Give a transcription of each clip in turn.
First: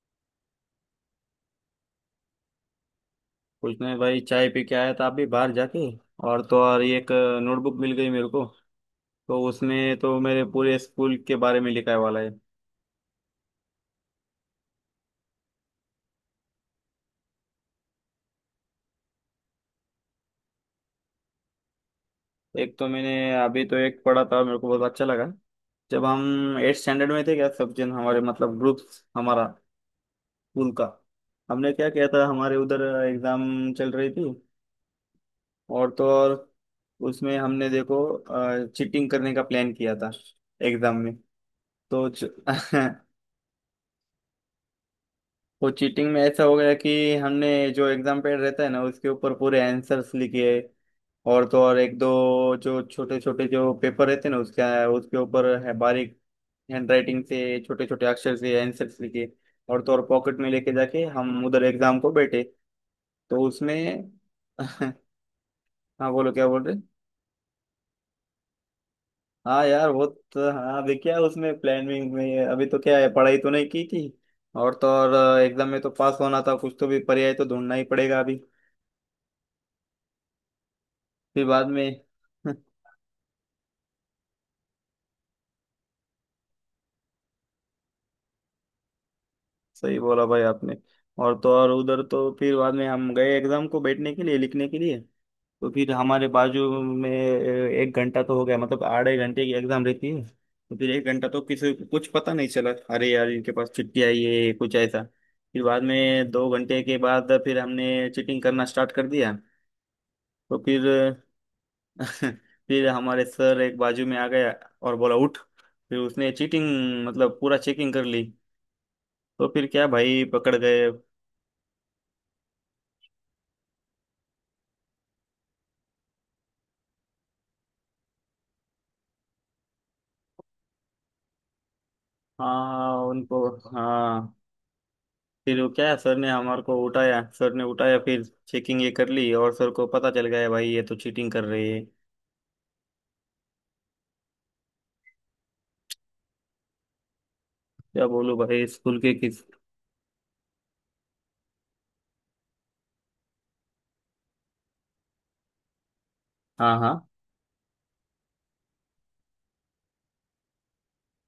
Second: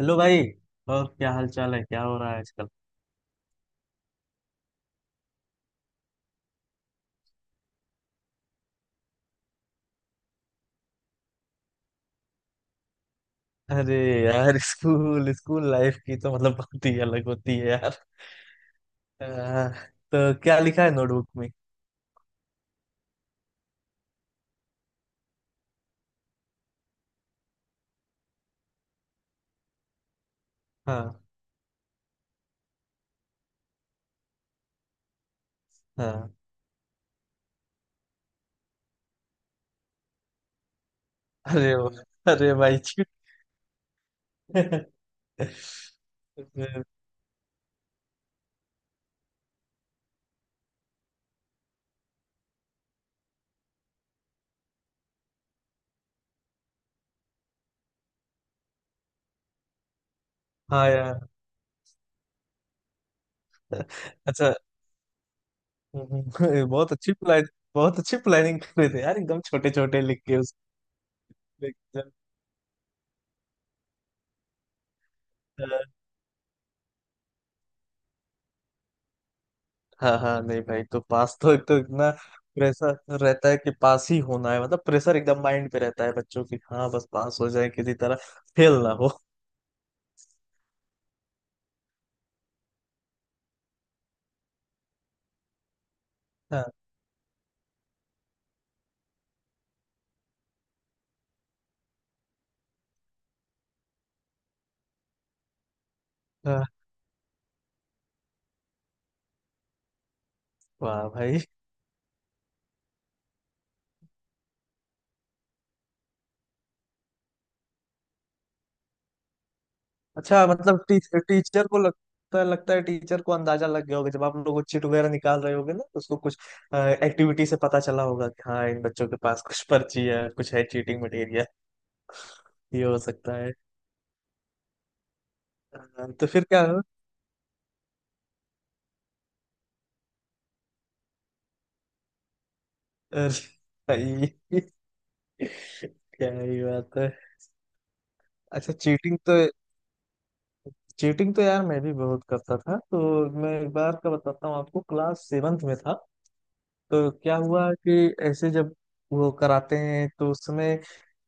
Hello भाई। और क्या हाल चाल है, क्या हो रहा है आजकल। कुछ नहीं भाई, चाय पी के आया था अभी बाहर जाके। और तो और ये एक नोटबुक मिल गई मेरे को। तो उसमें तो मेरे पूरे स्कूल के बारे में लिखा है वाला है। अरे यार स्कूल स्कूल लाइफ की तो मतलब बात ही अलग होती है यार। आ, तो क्या लिखा है नोटबुक में। एक तो मैंने अभी तो एक पढ़ा था, मेरे को बहुत अच्छा लगा। जब हम एट स्टैंडर्ड में थे, क्या सब जन हमारे मतलब ग्रुप हमारा स्कूल का, हाँ हमने क्या किया था हमारे उधर। एग्जाम चल रही थी और तो हाँ। और उसमें हमने देखो चीटिंग करने का प्लान किया था एग्जाम में। अरे तो वाह, अरे भाई च- जी। वो चीटिंग में ऐसा हो गया कि हमने जो एग्जाम पैड रहता है ना उसके ऊपर पूरे आंसर्स लिखे। और तो और एक दो जो छोटे छोटे जो पेपर रहते हैं ना उसका, उसके ऊपर है बारीक हैंड राइटिंग से छोटे छोटे अक्षर से आंसर्स लिखे। और तो और पॉकेट में लेके हाँ जाके यार। हम उधर एग्जाम को बैठे। तो उसमें अच्छा। हाँ। बोलो क्या बोल रहे। बहुत अच्छी प्लान। बहुत अच्छी प्लानिंग कर रहे थे यार एकदम हाँ छोटे यार छोटे वो, लिख के तो हाँ अभी क्या उसमें उसको। प्लानिंग में अभी तो क्या है, पढ़ाई तो नहीं की थी। और तो और एग्जाम में तो पास होना था, कुछ तो भी पर्याय तो ढूंढना ही पड़ेगा अभी। हाँ हाँ, नहीं भाई तो पास फिर तो एक बाद तो में इतना प्रेशर रहता है कि पास ही होना है, मतलब प्रेशर एकदम माइंड पे रहता है बच्चों की। हाँ बस पास हो जाए किसी तरह, फेल ना हो। सही बोला भाई आपने। और तो और उधर तो फिर बाद में हम गए एग्जाम को बैठने के लिए, लिखने के लिए। तो फिर हमारे हाँ। बाजू में एक घंटा तो हो गया, मतलब आधे घंटे की एग्जाम रहती है तो फिर एक घंटा तो किसी को कुछ पता नहीं चला। अरे यार इनके पास छुट्टी आई है कुछ ऐसा। फिर बाद में दो हाँ। घंटे के बाद फिर हमने चीटिंग करना स्टार्ट कर दिया। तो फिर वाह भाई। फिर हमारे सर एक बाजू में आ गया और बोला उठ। फिर उसने चीटिंग मतलब पूरा चेकिंग कर ली। तो फिर क्या भाई, अच्छा पकड़ मतलब गए। टीचर को लगता है, लगता है टीचर को अंदाजा लग गया होगा जब आप लोग चिट वगैरह निकाल रहे होगे ना तो उसको कुछ एक्टिविटी से पता चला होगा कि हाँ इन बच्चों के पास कुछ पर्ची है, कुछ है चीटिंग मटेरियल। ये हाँ हो सकता उनको। है। हाँ, फिर वो क्या हाँ, सर तो ने फिर हमारे क्या को हो। उठाया, सर ने उठाया, फिर चेकिंग ये कर ली और सर को पता चल गया भाई ये तो चीटिंग कर रही है। अरे भाई, क्या ही बात है। क्या बोलूं भाई अच्छा स्कूल के चीटिंग तो, किस। चीटिंग तो यार मैं भी बहुत करता था। तो मैं एक बार का बताता हूँ आपको। क्लास सेवन्थ में था हाँ हाँ तो क्या हुआ कि ऐसे जब वो कराते हैं तो उस समय,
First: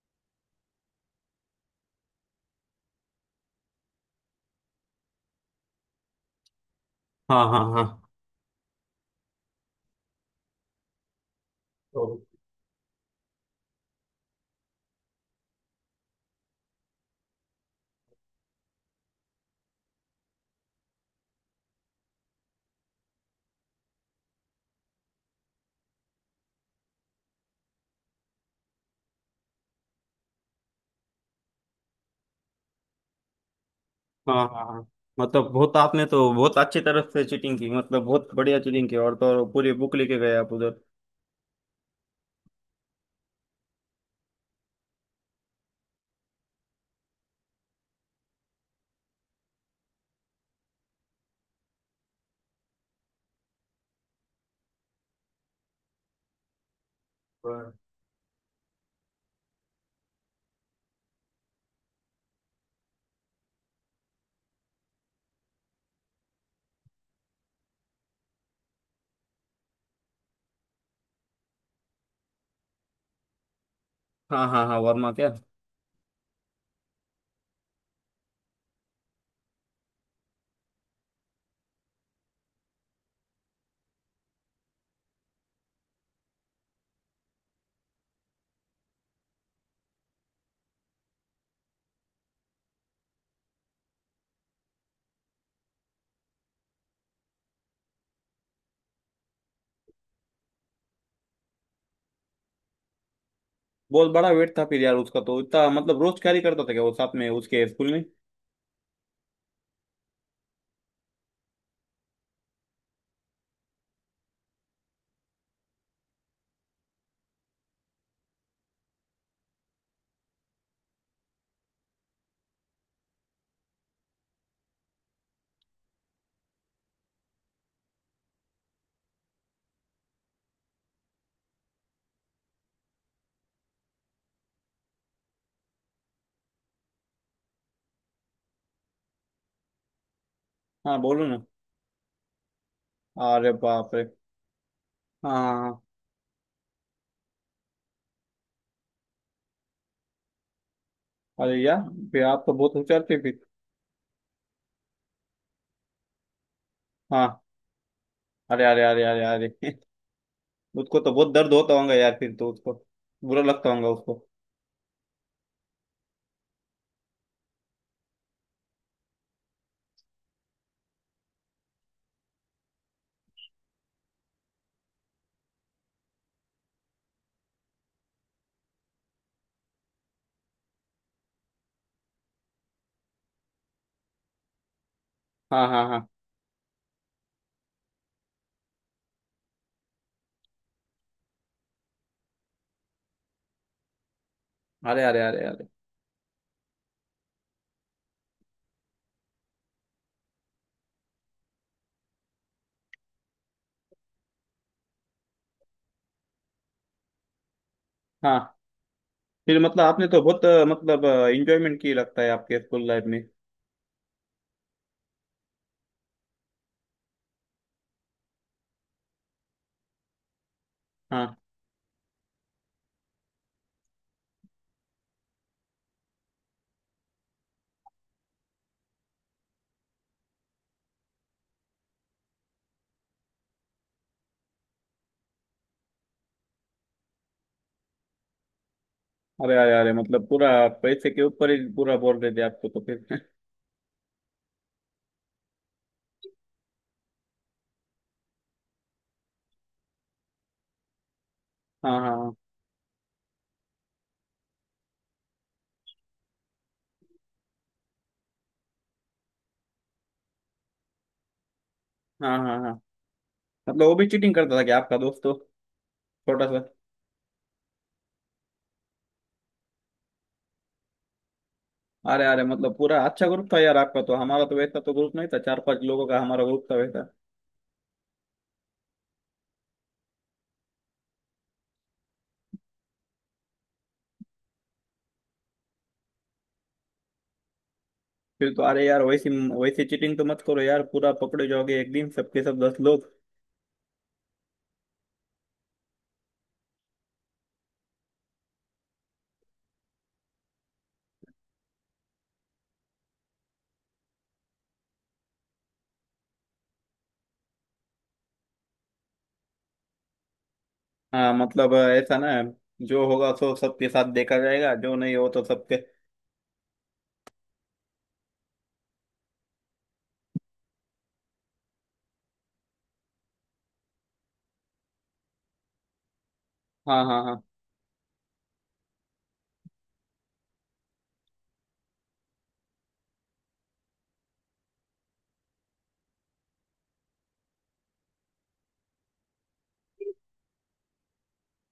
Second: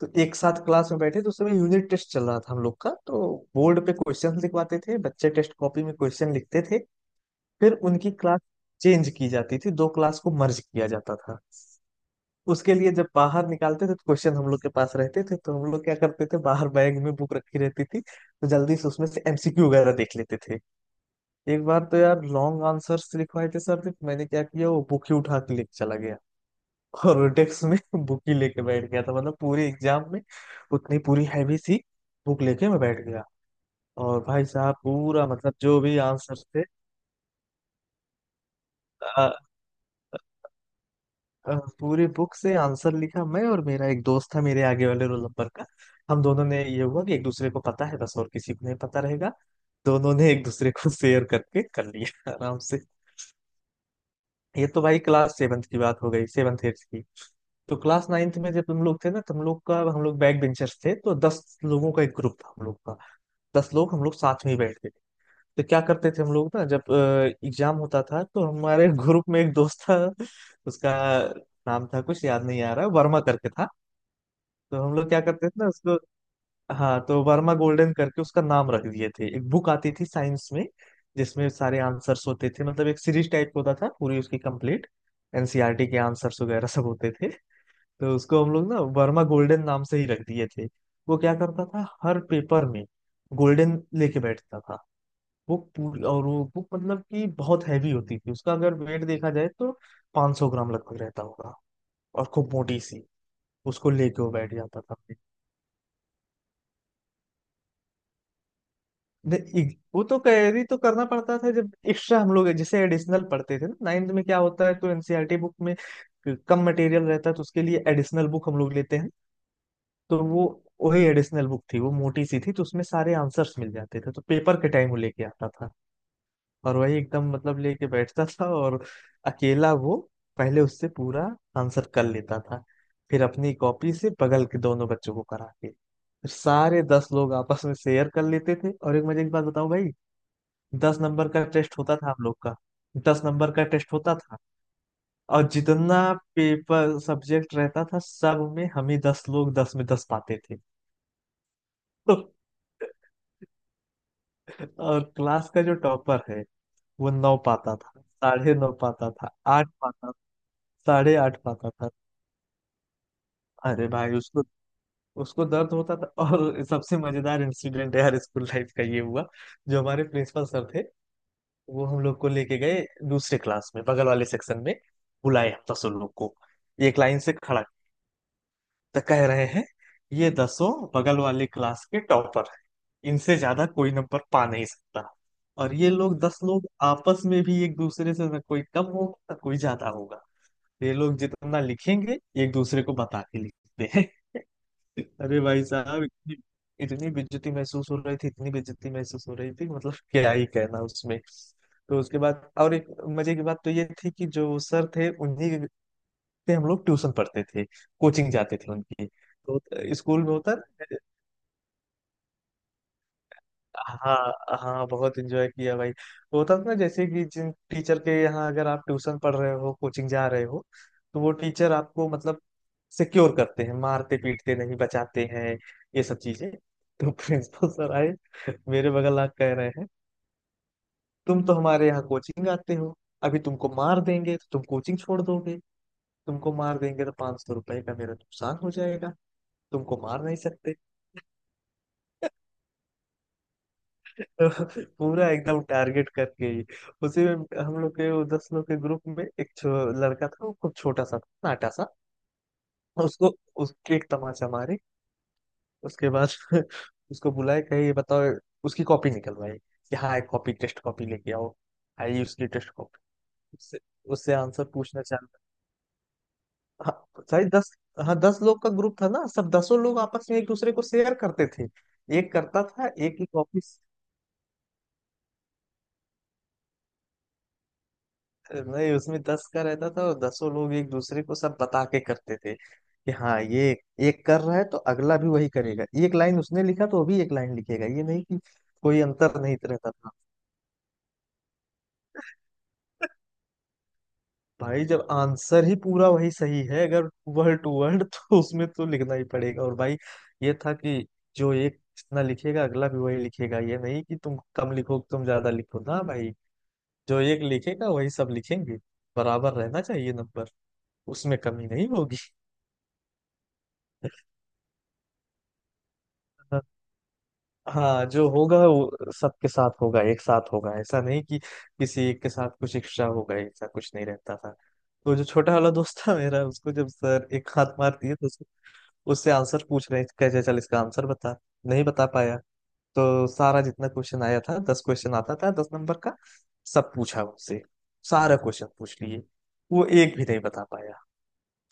तो एक साथ क्लास में बैठे तो उस समय यूनिट टेस्ट चल रहा था हम लोग का। तो बोर्ड पे क्वेश्चन लिखवाते थे, बच्चे टेस्ट कॉपी में क्वेश्चन लिखते थे। हाँ। हाँ फिर हाँ। उनकी क्लास चेंज की जाती थी, दो क्लास को मर्ज किया जाता था। तो उसके लिए जब बाहर निकालते थे तो क्वेश्चन हम लोग के पास रहते थे, तो हम लोग क्या करते थे बाहर बैग में बुक रखी रहती थी, तो जल्दी से उसमें से एमसीक्यू वगैरह देख लेते थे। एक बार तो यार लॉन्ग आंसर्स लिखवाए थे सर ने, तो मैंने क्या किया वो बुक ही उठा के लेके चला गया और डेस्क में बुक ही लेके बैठ गया था मतलब पूरे एग्जाम में। उतनी पूरी हैवी सी बुक लेके मैं बैठ गया। और हाँ भाई हाँ साहब हाँ, पूरा मतलब मतलब बहुत जो भी आपने तो आंसर बहुत अच्छी तरफ से चीटिंग की, मतलब बहुत बढ़िया चीटिंग की और थे, तो और पूरी बुक लेके गए आप उधर। पूरी बुक से आंसर लिखा। मैं और मेरा एक दोस्त था मेरे आगे वाले रोल नंबर का। हम दोनों ने ये हुआ कि एक दूसरे को पता है बस, और किसी को नहीं पता रहेगा। दोनों ने एक दूसरे को शेयर करके कर लिया आराम से। ये तो भाई क्लास सेवन्थ की बात हो गई, सेवन्थ एट्थ की। हाँ तो क्लास नाइन्थ में जब हम लोग थे ना, तो हम लोग का हम लोग बैक बेंचर्स थे, तो 10 लोगों का एक ग्रुप था हम लोग का। दस लोग हम लोग साथ में ही बैठते थे। तो क्या करते थे हम लोग ना जब एग्जाम होता था तो हमारे ग्रुप में एक दोस्त था। उसका नाम था कुछ याद नहीं आ रहा, वर्मा करके था। हाँ हाँ। हाँ, तो हम लोग वर्मा क्या क्या। करते थे ना उसको, हाँ तो वर्मा गोल्डन करके उसका नाम रख दिए थे। एक बुक आती थी साइंस में जिसमें सारे आंसर्स होते थे, मतलब एक सीरीज टाइप का होता था पूरी उसकी कंप्लीट, एनसीईआरटी के आंसर्स वगैरह सब होते थे। तो उसको हम लोग ना वर्मा गोल्डन नाम से ही रख दिए थे। वो क्या करता था हर पेपर में गोल्डन लेके बैठता था। वो पूरी और वो बुक मतलब कि बहुत हैवी होती थी, उसका अगर वेट देखा जाए तो 500 ग्राम लगभग रहता होगा। और खूब मोटी सी, उसको बहुत लेके बड़ा वो बैठ वेट था फिर जाता यार था। उसका तो, इतना मतलब रोज कैरी करता था क्या वो साथ में उसके स्कूल में। नहीं, वो तो कैरी तो करना पड़ता था जब एक्स्ट्रा हम लोग जैसे एडिशनल पढ़ते थे ना नाइन्थ में, क्या होता है तो एनसीईआरटी बुक में कम मटेरियल रहता है तो उसके लिए एडिशनल बुक हम लोग लेते हैं। तो वो, वही एडिशनल बुक थी, वो मोटी सी थी तो उसमें सारे आंसर्स मिल जाते थे, तो पेपर के टाइम वो लेके आता था और वही एकदम मतलब लेके बैठता था। और अकेला वो पहले उससे पूरा आंसर कर लेता था, फिर अपनी कॉपी से बगल के दोनों बच्चों को करा के, फिर सारे दस लोग आपस में शेयर कर लेते थे। और एक मजे की बात बताऊं भाई, दस हाँ बोलो नंबर ना। का टेस्ट होता था हम लोग का। दस नंबर अरे का टेस्ट बाप रे। होता था। और हाँ। जितना पेपर सब्जेक्ट रहता था सब में हम ही दस लोग दस में दस पाते थे। अरे यार तो, फिर आप तो बहुत होशियार थे फिर। और क्लास का जो टॉपर है वो नौ हाँ। पाता था, साढ़े अरे नौ अरे अरे पाता अरे था, अरे। आठ पाता, उसको तो साढ़े बहुत आठ दर्द पाता होता था। होगा यार फिर तो उसको, बुरा लगता अरे होगा भाई उसको। उसको, उसको दर्द होता था। और सबसे मजेदार इंसिडेंट यार स्कूल लाइफ का ये हुआ, जो हमारे प्रिंसिपल सर थे वो हम लोग को लेके गए दूसरे क्लास में बगल वाले सेक्शन में। बुलाए हम दसों लोग को, एक लाइन से खड़ा। तो कह रहे हैं ये दसों बगल वाले क्लास के टॉपर हैं, इनसे ज्यादा कोई नंबर पा नहीं सकता। हाँ और हाँ ये हाँ। लोग दस लोग आपस में भी एक दूसरे से न कोई कम होगा न कोई ज्यादा होगा, ये लोग जितना लिखेंगे एक दूसरे को बता के लिखते हैं। अरे अरे अरे अरे भाई अरे। साहब इतनी इतनी बेइज्जती महसूस हो रही थी, इतनी बेइज्जती महसूस हो रही थी, मतलब क्या ही कहना उसमें। तो उसके बाद और एक मजे की बात तो ये थी कि जो सर थे उन्हीं से हम लोग ट्यूशन पढ़ते थे, कोचिंग हाँ जाते थे उनकी। फिर तो मतलब आपने तो स्कूल में बहुत होता। मतलब इंजॉयमेंट की लगता है आपके स्कूल लाइफ में। हाँ हाँ बहुत एंजॉय किया भाई। वो था ना जैसे कि जिन टीचर के यहाँ अगर आप ट्यूशन पढ़ रहे हो, कोचिंग जा रहे हो, तो वो हाँ। टीचर आपको मतलब सिक्योर करते हैं, मारते पीटते नहीं, बचाते हैं ये सब चीजें। तो प्रिंसिपल सर आए मेरे बगल, आ कह रहे हैं तुम तो हमारे यहाँ कोचिंग आते हो, अभी तुमको मार देंगे तो तुम कोचिंग छोड़ दोगे, तुमको मार देंगे तो 500 रुपए का मेरा नुकसान हो जाएगा, अरे अरे अरे, तुमको मार मतलब नहीं पूरा सकते। पैसे के ऊपर ही पूरा बोल रहे थे आपको तो फिर तो पूरा एकदम टारगेट करके ही। उसी में हम लोग के वो दस लोग के ग्रुप में एक लड़का था वो खूब छोटा सा था, नाटा सा। हाँ हाँ उसको, उसके एक तमाचा मारे उसके बाद उसको बुलाए कहे ये बताओ। उसकी कॉपी निकलवाई कि हाँ एक कॉपी, टेस्ट कॉपी लेके आओ। आई हाँ। उसकी हाँ टेस्ट हाँ, कॉपी। उससे मतलब वो भी उससे चीटिंग करता था आंसर कि आपका पूछना दोस्त तो, चाहता। छोटा सा। हाँ सारी दस, हाँ दस लोग का ग्रुप था ना, सब दसों लोग आपस में एक दूसरे को शेयर करते थे। अरे एक अरे, करता मतलब था पूरा एक की अच्छा ग्रुप था कॉपी, यार आपका तो, हमारा तो वैसा तो ग्रुप नहीं था, चार पांच लोगों का हमारा ग्रुप था वैसा। नहीं उसमें दस का रहता था और दसों लोग एक दूसरे को सब बता के करते थे कि हाँ ये एक कर रहा है तो अगला भी वही करेगा, एक लाइन उसने लिखा तो अभी एक लाइन लिखेगा, ये नहीं कि फिर तो अरे कोई यार वैसी, अंतर नहीं वैसी रहता था। चीटिंग तो मत करो यार, पूरा पकड़े जाओगे एक दिन सबके सब दस लोग। भाई जब आंसर ही पूरा वही सही है अगर वर्ड टू वर्ड तो उसमें तो लिखना ही पड़ेगा। और भाई ये था कि जो एक जितना लिखेगा अगला भी वही लिखेगा, ये नहीं कि तुम कम लिखो तुम ज्यादा लिखो ना भाई, जो एक लिखेगा वही सब लिखेंगे, बराबर रहना चाहिए नंबर, हाँ उसमें कमी मतलब नहीं ऐसा होगी। ना, जो होगा सो सबके साथ देखा जाएगा, जो नहीं हो तो सबके। हाँ जो होगा वो सबके साथ होगा, एक साथ होगा, ऐसा नहीं कि किसी एक के साथ कुछ एक्स्ट्रा होगा, ऐसा कुछ नहीं रहता था। तो जो छोटा वाला दोस्त था मेरा उसको जब हाँ हाँ सर हाँ। एक हाथ मार दिए तो उसको, उससे आंसर पूछ रहे हैं, कैसे चल इसका आंसर बता। नहीं बता पाया। तो सारा जितना क्वेश्चन आया था, 10 क्वेश्चन आता था दस नंबर का, सब पूछा उससे, सारा क्वेश्चन पूछ लिए, वो एक भी नहीं बता पाया,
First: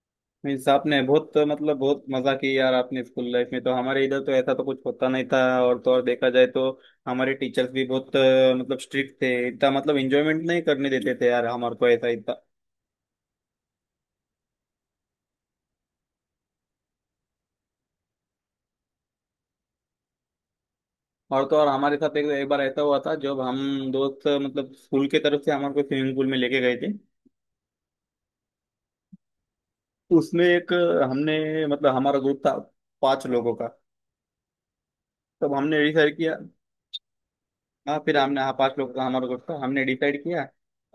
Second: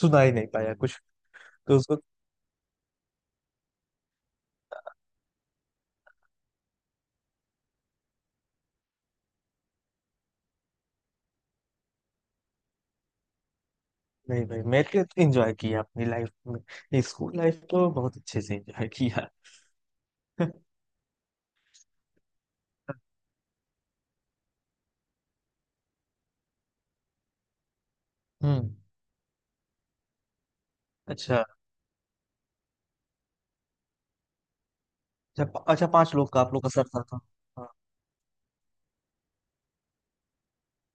सुना ही नहीं मीन्स पाया आपने कुछ। बहुत तो मतलब उसको, बहुत मजा की यार आपने स्कूल लाइफ में, तो हमारे इधर तो ऐसा तो कुछ होता नहीं था। और तो और देखा जाए तो हमारे टीचर्स भी बहुत मतलब स्ट्रिक्ट थे, इतना मतलब एंजॉयमेंट नहीं करने देते थे यार हमारे को ऐसा इतना। नहीं भाई मैंने तो एंजॉय किया अपनी लाइफ में, स्कूल लाइफ तो बहुत अच्छे से एंजॉय किया। और तो और हमारे साथ एक बार ऐसा हुआ था जब हम दोस्त मतलब स्कूल के तरफ से हमारे को स्विमिंग पूल में लेके गए थे। हम्म। उसमें एक, हमने अच्छा। मतलब हमारा ग्रुप था पांच लोगों का, अच्छा तब हमने अच्छा पांच डिसाइड लोग किया। का आप लोग का सर था। हाँ। हाँ फिर हमने, हाँ पांच लोगों का हमारा ग्रुप था, हमने डिसाइड किया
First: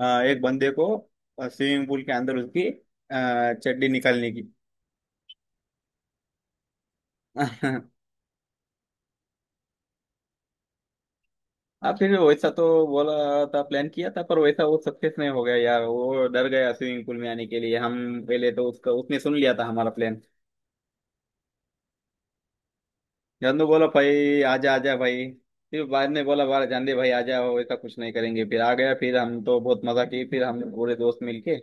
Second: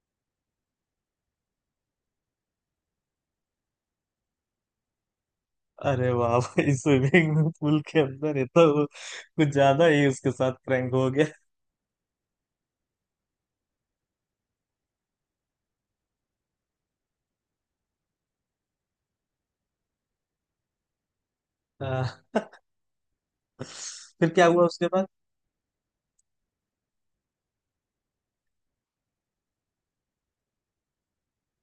एक बंदे को स्विमिंग पूल के अंदर उसकी चड्डी निकालने की। अरे वाह भाई स्विमिंग पूल के अंदर, ये तो कुछ ज्यादा ही उसके साथ प्रैंक हो गया। हाँ फिर वैसा तो बोला था, प्लान किया था, पर वैसा वो सक्सेस नहीं हो गया यार, वो डर गया स्विमिंग पूल में आने के लिए हम। पहले तो उसका उसने सुन लिया था हमारा प्लान। हाँ, जानू बोला फिर भाई क्या हुआ आजा उसके आजा बाद। भाई। फिर बाद में बोला बाहर जान दे भाई आजा हो, ऐसा कुछ नहीं करेंगे, फिर आ गया। फिर हम तो बहुत मजा की, फिर हम पूरे दोस्त मिलके,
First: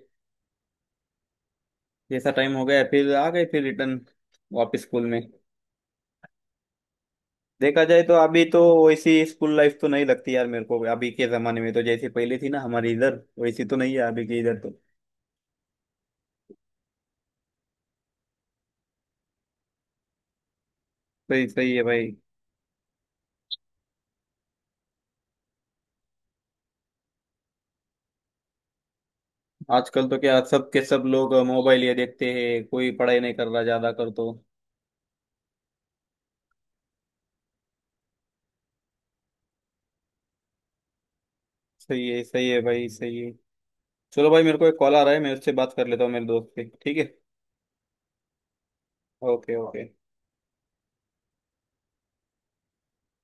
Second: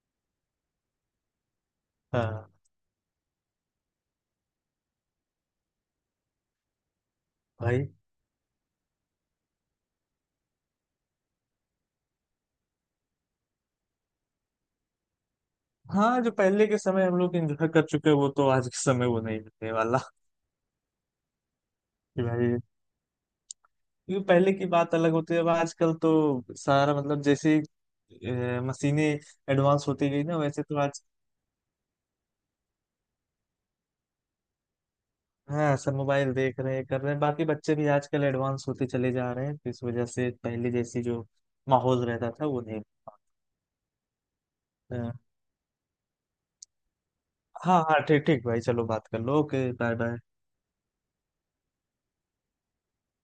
जैसा हाँ। टाइम हो गया फिर आ गए, फिर रिटर्न वापस स्कूल में। देखा भाई, जाए तो अभी तो वैसी स्कूल लाइफ तो नहीं लगती यार मेरे को अभी के जमाने में, तो जैसी पहले थी ना हमारी इधर वैसी तो नहीं है अभी के इधर तो। हाँ जो पहले के समय हम लोग एंजॉय कर चुके हैं, वो तो आज के समय वो नहीं मिलने वाला। सही, सही है भाई। कि भाई, क्योंकि पहले की बात अलग होती है, अब आजकल तो सारा मतलब जैसे मशीनें एडवांस आजकल होती तो गई ना क्या वैसे सब तो के आज। सब लोग मोबाइल ये देखते हैं, कोई पढ़ाई नहीं कर रहा ज्यादा कर तो। हाँ सब मोबाइल देख रहे हैं कर रहे हैं, बाकी बच्चे भी आजकल एडवांस होते चले जा रहे हैं तो इस वजह से पहले जैसी जो माहौल रहता था सही है वो नहीं। भाई, सही है। चलो भाई, मेरे को एक कॉल आ अ, रहा है, मैं उससे बात कर लेता हूँ मेरे दोस्त से, ठीक है। हाँ हाँ ठीक ठीक भाई चलो बात कर लो, okay okay okay. Bye bye.